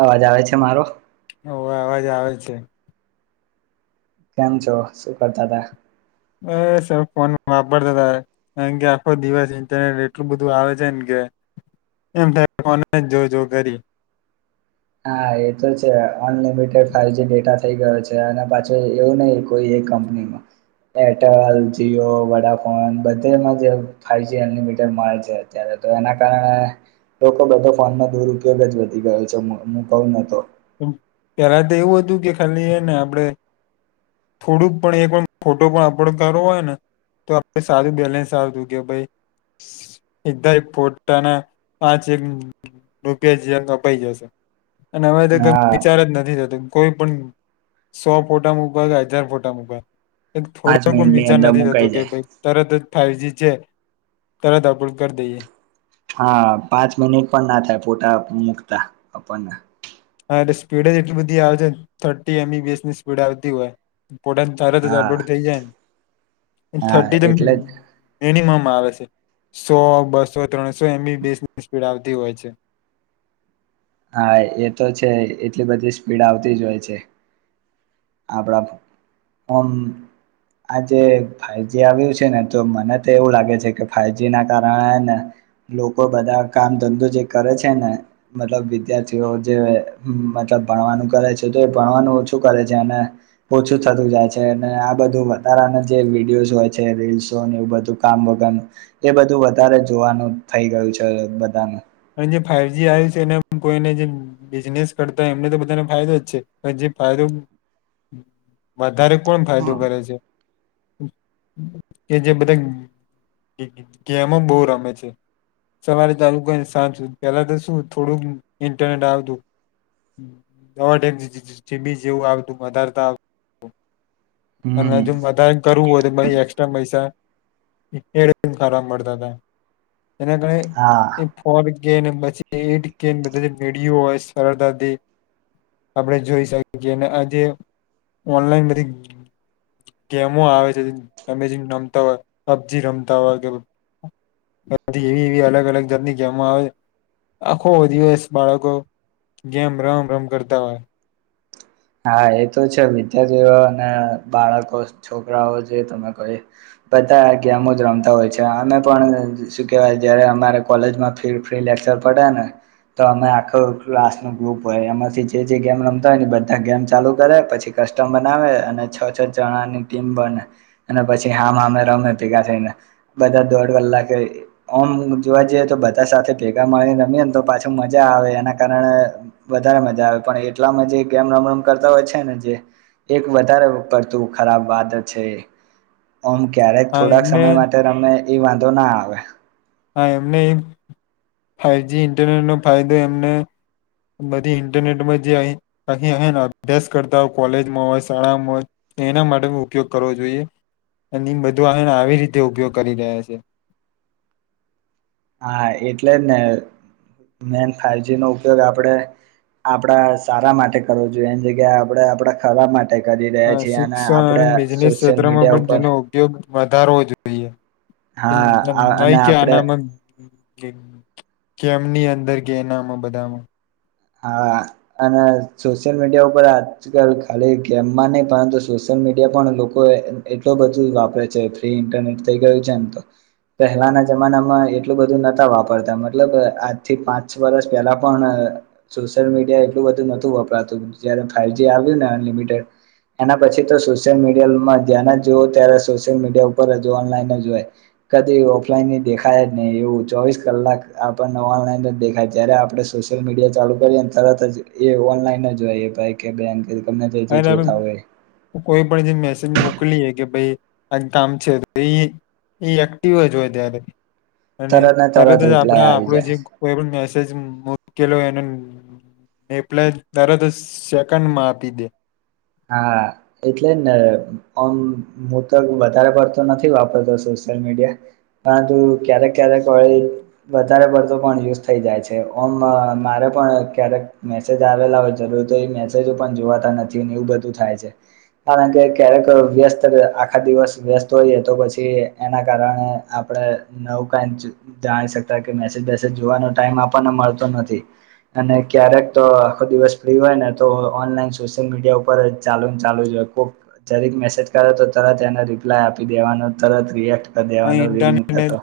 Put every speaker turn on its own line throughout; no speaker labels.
અવાજ આવે છે મારો
હોવે અવાજ આવે છે
કેમ છો શું કરતા હતા
અ સર ફોન વાપરતા હતા કાર કે આખો દિવસ ઇન્ટરનેટ એટલું બધું આવે છે ને કે એમ થ ફોન જોજ કરી
હા એ તો છે અનલિમિટેડ ફાઈવજી ડેટા થઈ ગયો છે અને પાછું એવું નહી કોઈ એક કંપનીમાં એરટેલ જીઓ વડાફોન બધેમાં જ ફાવજી અનલિમિટેડ મળે છે અત્યારે તો એના કારણે લોકો બધો ફોનનો દુરપયોગ જ વધી ગયો છે [unintelligible]
પેલા તો એવું હતું કે ખાલી ને આપડે થોડુંક પણ એ પણ ફોટો પણ અપલોડ કરવો હોય ને તો આપણે સારું બેલેન્સ આવતું કે ભાઈ સીધા ફોટાના પાંચ એક રૂપિયા જે કપાઈ જશે
હા
વિચાર જ નથી થતું કોઈ પણ સો ફોટા મુકવા કે હજાર ફોટા મુકવા
પાંચ
થોડો
મિનિટની
વિચાર
અંદર
નથી થતો
મુકાઈ
કે
જાય
ભઈ તરત જ ફાઈવજી છે તરત અપલોડ કરી દઈએ
હા પાંચ મિનિટ પણ ના થાય પોટા મુકતા આપણને
એ સ્પીડ જ એટલી બધી આવે છે થર્ટી એમસની સ્પીડ આવતી હોય
હા
[unintelligible]
હા
થર્ટી તો
એટલે જ
મિનિમમ મા આવે છે સો બસો ત્રણસો એમ બી બી એસ ની સ્પીડ આવતી હોય છે
હા એ તો છે એટલી બધી સ્પીડ આવતી જ હોય છે આપણામ આજે ફાઈવજી આવ્યું છે ને તો મને તો એવું લાગે છે કે ફાઈવજી ના કારણેને લોકો બધા કામ ધંધો જે કરે છે ને મતલબ વિધ્યાર્થીઓ જે મતલબ ભણવાનું કરે છે તો એ ભણવાનું ઓછું કરે છે જેને ઓછું થતું જાય છે અને આ બધું વધારાને જે વિડીયોઝ હોય છે રીલ્સો બધું કામ વગરનું એ બધું વધારે જોવાનું થઈ ગયું છે બધાનું
અને જે ફાઈવજી આવ્યું છે એ કોઈને જે બિઝનેસ કરતા હો એમને તો બધાને ફાયદો જ છે પણ જે ફાયદો વધારે કોન ફાયદો કરે છે કે જે બધા ગેમો બહુ રમે છે સવારે ચાલુ કરી પેલા તો શું થોડુંક ઇન્ટરનેટ આવતું ફોઉર જીબી જેવું આવતું વધારતા આવ અને
હમ
જો વધારે કરવું હોય તો પછી એસ્ટ્રા પૈસા એક [unintelligible] સારા મળતા તા જેનાક ની
હા
એ ગેને પછી બધ વિડીયો હોય સરતાથી આપડે જોઈ શકીએ આ જે ઓનલાઈન બધી ગેમો આવે છેમે રમતા હોય પબજી રમતા હોયી એવી એવી અલગ અલગ જાતની જેમ આવે આખો દિવસ બાળકો ગેમ રમ રમ કરતા હોય
હા એ તો છે વિદ્યાર્થીઓ અને બાળકો છોકરાઓ જે તમે કહો બધા ગેમો જ રમતા હોય છે અમે પણ શું કેવાય જયારે અમારે કોલેજમાં ફી ફ્રી લેક્ચર પડે ને તો અમે આખું ક્લાસ નું ગ્રુપ હોય એમાંથી જે ગેમ રમતા હોય ને ગેમ ચાલુ કરે પછી કસ્ટમ બનાવે અને છ છ જણાની ટીમ બને અને પછી હામ હામે રમે ભેગા થઈને બધા દોઢ કલાકે ઓમ જોવા જઈએ તો બધા સાથે ભેગા મળીને રમીએ ને તો પાછું મજા આવે એના કારણે વધારે મજા આવે પણ એટલા મા છે કે મમમ કરતા હોય છે ને જે એક વધારે પડતું ખરાબ વાત છે. ઓમ ક્યારેક
હા
થોડાક
એમને
સમય માટે રમે એ વાંધો ના આવે.
હા એમને ફાઈજી ઇન્ટરનેટનો ફાયદો એમને બધી ઇન્ટરનેટમાં જે અહી અહીંન અભ્યાસ કરતા હોય કોલેજમાં હોય શાળામાં હોય એના માટે ઉપયોગ કરવો જોઈએ અની બધું આન આવી રીતે ઉપયોગ કરી રહ્યા છે.
હા એટલે જ ને મેન ફાઈજી નો ઉપયોગ આપડે આપડા સારા માટે કરો જોઈએ એની જગ્યા આપે આપડા ખરાબ મા
અ શિક્ષણ અને બિઝનેસ
સોશિયલ
ક્ષેત્રમાં
મીડિયા
પણ
ઉપર
તેનો ઉપયોગ વધારવો જો
હા અને આપડે
કેમની અંદર કેનામ બધામાં
હા અને સોશિયલ મીડિયા ઉપર આજકાલ ખાલી ગેમમાં ને પરંતુ સોશિયલ મીડિયા પણ લોકો એટલું બધું વાપરે છે ફ્રી ઇન્ટરનેટ થઇ ગયું છે ને તો પેહેલાના જમાનામાં એટલું બધું નહતા વાપરતા મતલબ આજથી પાંચ વર્ષ પહેલા પણ સોશયલ મીડિયા એટલું બધું નતું વપરાતું જ્યારે ફાઈવજી આવ્યું ને અનલિમિટેડ એના પછી તો સોશિયલ મીડિયામાં જ્યા જોઓ ત્યારે સોશિયલ મીડિયા ઉપર ઓનલાઈન જો હોય કદી ઓફલાઈન દેખાય નહી એવું ચોવીસ કલાક આપણને ઓનલાઈન જ દેખાય જ્યારે આપડે સોશિયલ મીડિયા ચાલુ કરીએને તરત જ એ ઓનલાઈન જ હોય ભાઈ કે [unintelligible] જે જોતા હોય
કોઈ પણ જે મેસેજ મોક મોલીએ કે ભાઈ આનું કામ છે એક્ટિવ જ હોય ત્યારે અને
ને
તરત જ આપડે
રિપ્લાય આવી
આપડો
જાય
જે કોઈ પણ મેસેજ મુકેલો એને એપ્લાય તરત સેકન્ડમાં આપી દે.
હા એટલે ને ઓમ હું તો વધારે પડતો નથી વાપરતો સોશિયલ મીડિયા પરંતુ ક્યારેક ક્યારેક વધારે પડતો પણ યુઝ થઈ જાય છે ઓમ મારે પણ ક્યારેક મેસેજ આવેલા હોય જરૂર તો એ મેસેજો પણ જોવાતા નથી. એવુ બધું થાય છે કારણ કે ક્યારેક વ્યસ્ત આખા દિવસ વ્યસ્ત હોઈએ તો પછી એના કારણે આપડે નવું કઈ જાણી શકતા કે મેજજ જોવાનો ટાઈમ આપણને મળતો નથી અને ક્યારેક તો આખો દિવસ ફ્રી હોય ને તો ઓનલાઈન સોશિયલ મીડિયા ઉપર ચાલુ ચાલુ જો કોક જરીક મેસેજ કરે તો તરત એને રિપ્લાય આપી દેવાનો તરત રિએક્ટ કરી દેવાનો
અહી
રીલ
ઇન્ટરનેટ
મૂકેતો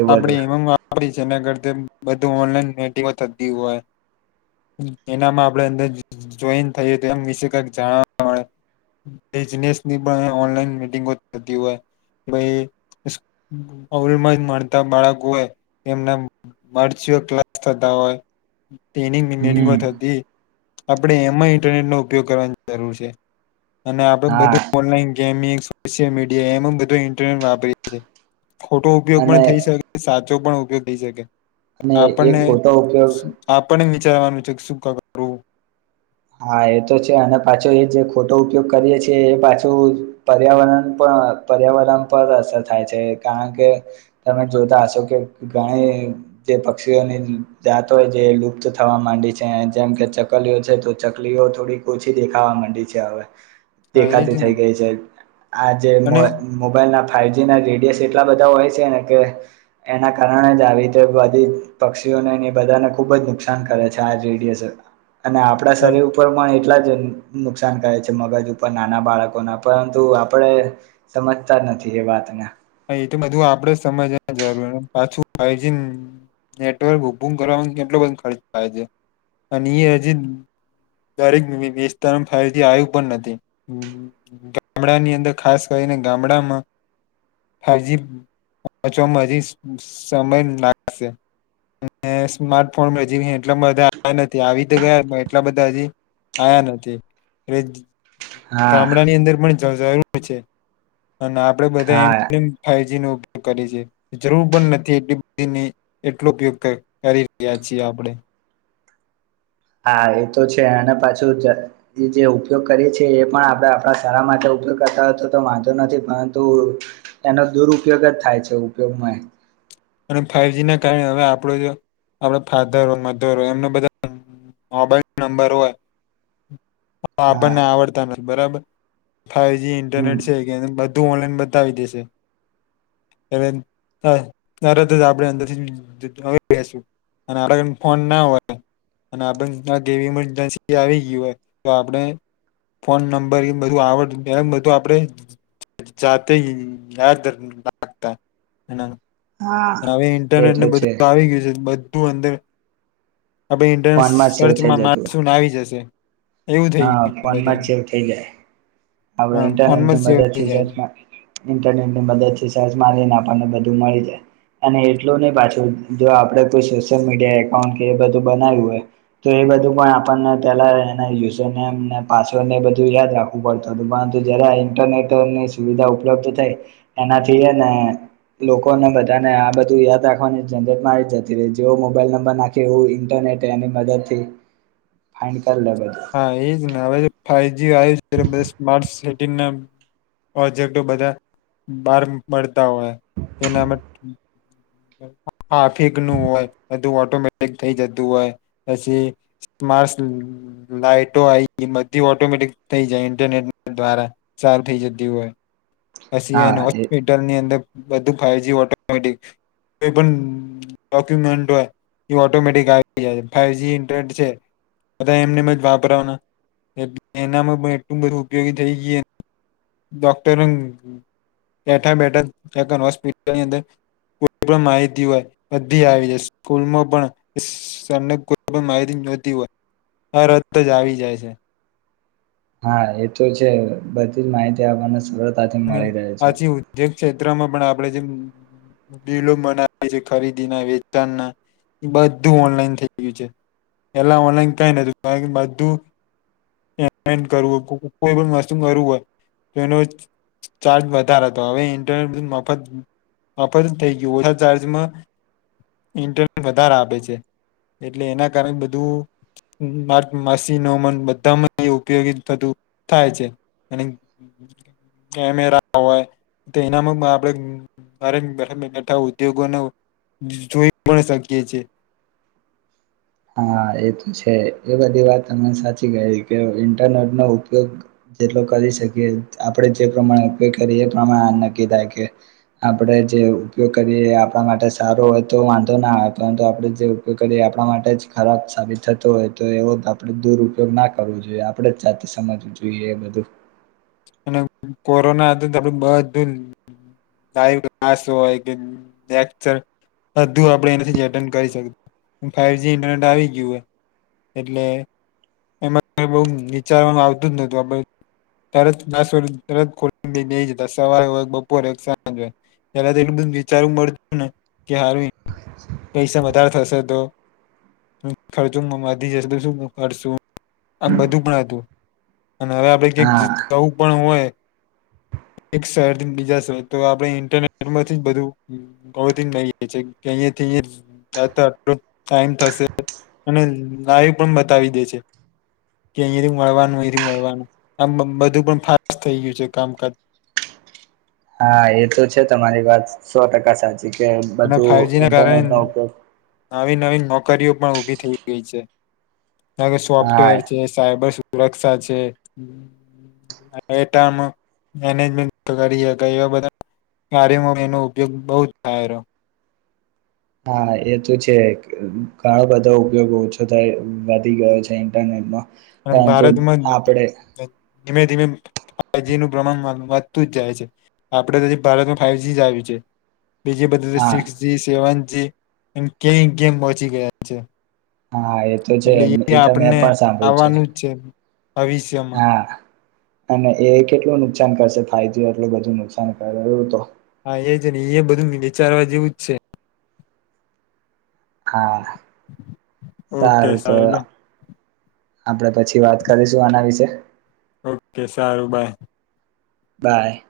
એ
આપડે
બધું
એમ વાપરી છે એના કરત બધું ઓનલાઈન મીટિંગો થતી હોય એનામાં મા આપડે અંદર જોઈન થઈએ તો એમ વિશે કઈક જાણવા મળે બિઝનેસની પણ ઓનલાઈન મીટિંગો થતી હોય ભઈ અવમાં મળતા બાળકો એમના વર્ચ્યુઅ ક્લાસ થતા હોય. ટ્રેનિંગિ મિનેટમાં
હમ
થતી. આપડે એમાં ઈન્ટરનેટનો ઉપયોગ કરવાની જરૂર છે. અને આપડે
હા
બધું ઓનલાઈન ગેમિંગ સોશ્યલ મીડિયા એમ બધું ઇન્ટરનેટ વાપરી છે. ખોટો ઉપયોગ પણ
અને
થઈ શકે સા ચો પણ ઉપયોગ થઈ શકે.
અને એક ખોટો ઉપયોગ
ચારન વિ એક સુકા કરો.
હા એ તો છે અને પાછો એ જે ખોટો ઉપયોગ કરીએ છે એ પાછું પર્યાવરણ પર પર્યાવરણ પર અસર થાય છે કારણ કે તમે જોતા હશો કે ઘણી જે પક્ષીઓની જાત હોય જે લુપ્ત થવા માંડી છે જેમ કે ચકલીઓ છે. ચકલીઓ થોડી ઓછી દેખાવા માંડી છે હવે.
હા એજ
દેખાતી
ને
થઈ ગઈ છે આ જે
અને
મોબાઈલ ના ફાઈવજી ના રેડયો સટ ટલા બધા હોય છે ને કે એના કારણે જ આવી રીતે બધી પક્ષીઓને બધાને ખુબ જ નુકસાન કરે છે આ રેડયો સ અને પડા શરીર પરમા એટલા જ નુકસાન કરે છે મગજ ઉપર નાના બાળકોના પરંતુ આપડે સમજતા નથી એ વાતને.
એ તો બધું આપડે સમજવા જરૂર પાછું ફાવજી નેટવર્ક કરવા કેટલો બધુ ખર્ચ થાય છે અને એ હજી દરેક વિસ્તાર ફાવજી આયું પણ નથી ગામડાની અંદર ખાસ કરીને ગામડામાં ફાઈજી [unintelligible] સમય લાગશે સ્માર્ટફોન હજી એટલા બધા નથી આવી તો ગયા એટલા બધા હજી આયા નથી એ
હા
ગામડા ની અંદર પણ [unintelligible] છે અને આપડે બધા
હા
એમ ફાઈજી નો ઉપયોગ કરી છે જરૂર પણ નથી એટલી બધી એટલો ઉપયોગ કરી રહ્યા છીએ આપણે
હા એ તો છે અને પાછું એ જે ઉપયોગ કરીએ છીએ એ પણ આપણે આપણા સારા માટે ઉપયોગ કરતા હોય તો તો વાંધો નથી પરંતુ એનો દુરયોગ જ થાય છે ઉપયોગમાં
અને ફાઈવજી ના કારણે હવે આપણો જો આપ ફાધર હોય મધર હોય એમના બધા મોબાઈલ નંબર હોય હ
હા
આપણને આવડતા નથી બરાબર ફાઇવ જી
હમ
ઇન્ટરનેટ છે કે એને બધું ધું મળી ને બતાવી દેશે એલે હ તરત જ આપણે અંદર થી બેસું અને આપ ફોન ના હોય અને આપવી મરજન્સી આવી ગય હોય તો આપણે ફોન નંબર બધું આવડ બધું આપણે જાતે યાદ રાખતા
હા
હવે
એ
ઇન્ટરનેટ
તો
ને
છે
બધું આવી ગયું છે તો બ બો અંદર આપણે ઇતેરન્ટ
ફોનમાં સેવ થઈ
સર્ચમાં
જતું
મારસુ આવી જશે એવું થઈ
હા
ગયું છે
ફોનમા જ
બધાને
સેવ થઈ જાય આપડ
હા
ઈન્ટરનેટ
ફોનમાં
ની મદદ
સેવ થઈ
થી
જાય છે
સચ ઇન્ટરનેટ ની મદદ થી સર્ચમાં મારીયે આપણને બધું એવું મળી જાય અને એટલું નહી પાછું જો આપે કોઈ સોશિયલ મીડિયા એકાઉન્ટ કે એ બધું બનાવ્યું હોય તો એ બધું પણ આપણને પેલા એ ના યુઝ નેમને પાસવર્ડ ને બધું યાદ રાખવું પડતું હતું પરંતુ જયાર આ ઈન્ટરનેટની સુવિધા ઉપલબ્ધ થઈ એનાથીને લોકોને બધાને આ બધું યાદ રાખવાની ઝંઝટમારી જતી રહી જેવો મોબાઈલ નંબર નાખે એવું ઇન્ટરનેટે એની મદદ થી ફાઈ કર લે બધું
હા એજ હવે [unintelligible] હ આયુ [unintelligible] સ્માર્ટ સિટી ટીમ ના પ્રજેક્ટ બધા બાર મળતા હોય તેના હાફિક નું હોય બધું ઓટોમેટિક થઈ જતું હોય પછી મા લાઈટો આવી બધી ઓટોમેટિક થઈ જાય ઇન્ટરનેટ દ્વારા સાર થઈ જતી હોય પછી
હા
એને
એ
હોસ્પિટલ ની અંદર બધું ફાઈવ જી ઓટોમેટિક કોઈ પણ ડોક્યુમેન્ટ હોય એ ઓટોમેટિક આવી જાય ફાઈવ જી ઇન્ટરનેટ છે બધા એમને વાપરવાના એનામાં પણ એટલું બધું ઉપયોગી થઈ ગઈ ડૉક્ટર ને બેઠા બેઠા હોસ્પિટલની અંદર કોઈ પણ માહિતી હોય બધી આવી જાય સ્કૂલમાં પણ સર ને કોઈ પણ માહિતી જોયતી હોય આ તરત જ આવી જાય છે
હા એ તો છે બધી જ માહિતી આપને શુ
અને પાછી ઉદ્યોગ છે માં પણ આપણે બિલલો બનાવી છે ખરીદીના વેચાણ ના એ બધું ઓનલાઈન થઈ ગયું છે પેલા ઓનલાઈન કઈ નોતું બધું પેમેન્ટ કરવું કોઈ પણ વસ્તુ કરવું હોય તો એનું જ ચાર્જ વધારા હતો હવે ઇન્ટરનેટ મફત મફત થઈ ગયું ઓછા ચાર્જમાં ઇન્ટરનેટ વધાર આપે છે એટલે એના કારણે બધું મશીનો બધામાં ઉપયોગી થતું થાય છે અને કેમેરા હોય તો એનામાં આપણે ઘરે બેઠા ઉદ્યોગોને જોઈ પણ શકીએ છીએ
હા એ તો છે એ બધી વાત તમને સાચી કહી કે ઇન્ટરનેટનો ઉપયોગ જેટલો કરી શકીએ આપણે જે પ્રમાણે ઉપયોગ કરીએ એ પ્રમાણે આ નક્કી થાય કે આપણે જે ઉપયોગ કરીએ આપણા માટે સારો હોય તો વાંધો ના આવે પરંતુ આપણે જે ઉપયોગ કરીએ આપણા માટે જ ખરાબ સાબિત થતો હોય તો એવો આપણે દુરુપયોગ ના કરવો જોઈએ. આપણે જ જાતે સમજવું જોઈએ એ બધું
કોરોના આપ બધું લાઈવ ક્લાસ હોય કે લેચર બધું આપ એના કરી ફવ જી ઇન્ટરનેટ આવી ગયું હોય એટલે એમાં બ વિચારનું આવતું જ નતું. તરત દસ વ ખ બે જતા સવારે બપોરે સાંજ ત એટું બધું વિચારવું મળતું ને કે હાર પૈસા વધારે થશે તો, ખર્ચો વધી જશે તો શું કરશું આમ બધું પણ હતું અને હવે આપડ ક્યાક
હા
જવું પણ હોય એક શહેરથી બીજા શહેર તો આપણે ઇન્ટરનેટમાંથી બધું હી કે અહી ટ ટાઈમ થશે અને લાઈવ પણ બતાવી દે છે કે અહીંથી મળવાનું અહીથી મળવાનું આ બધું પણ ફાસ્ટ થઈ ગયું છે. કામકાજ
હા એ તો છે તમારી વાત સો ટકા સાચી. કે
અને
બધું
ફાઈવજી ના કારણે
ઇન્ટરનેટ નો ઉપયોગ.
નવી નવી નોકરીઓ પણ ઊભી થઈ ગઈ છે. હ
હા
સોફ્ટવેર છે. સાયબર સુરક્ષા છે મેજમેન્ટ કરી એવા બધા ગ એનો ઉપયોગ બ જ થાય.
હા એ તો છે ઘણો બધા ઉપયોગ ઓછો થાય વધી ગયો છે, ઇન્ટરનેટમાં
અને ભારતમાં ધીમે ધીમે ફાવ જી નું પ્રમાણ વધતું જ જાય છે આપડેજી ભારતમાં ફાઈવ જી જ આવ છે. બીજી બધલ
હા
સિક્સ જી, સેવન જી એમ કેમ ગેમ પહોંચી ગયા છે.
હા એ તો છે. તમે પણ સાંભળ્યું છે.
નું છે. ભવિષ્યમાં
હા અને એ કેટલું નુકસાન કરશે ફાઈવ જી થયું એટલું બધું નુકસાન કર એવું તો
હા, એજને એ બધું વિચારવા જેવું જ છે.
હા,
ઓકે
સારું તો
લો.
આપડે પછી વાત કરીશું આના વિશે
ઓકે સારું બાય
બાય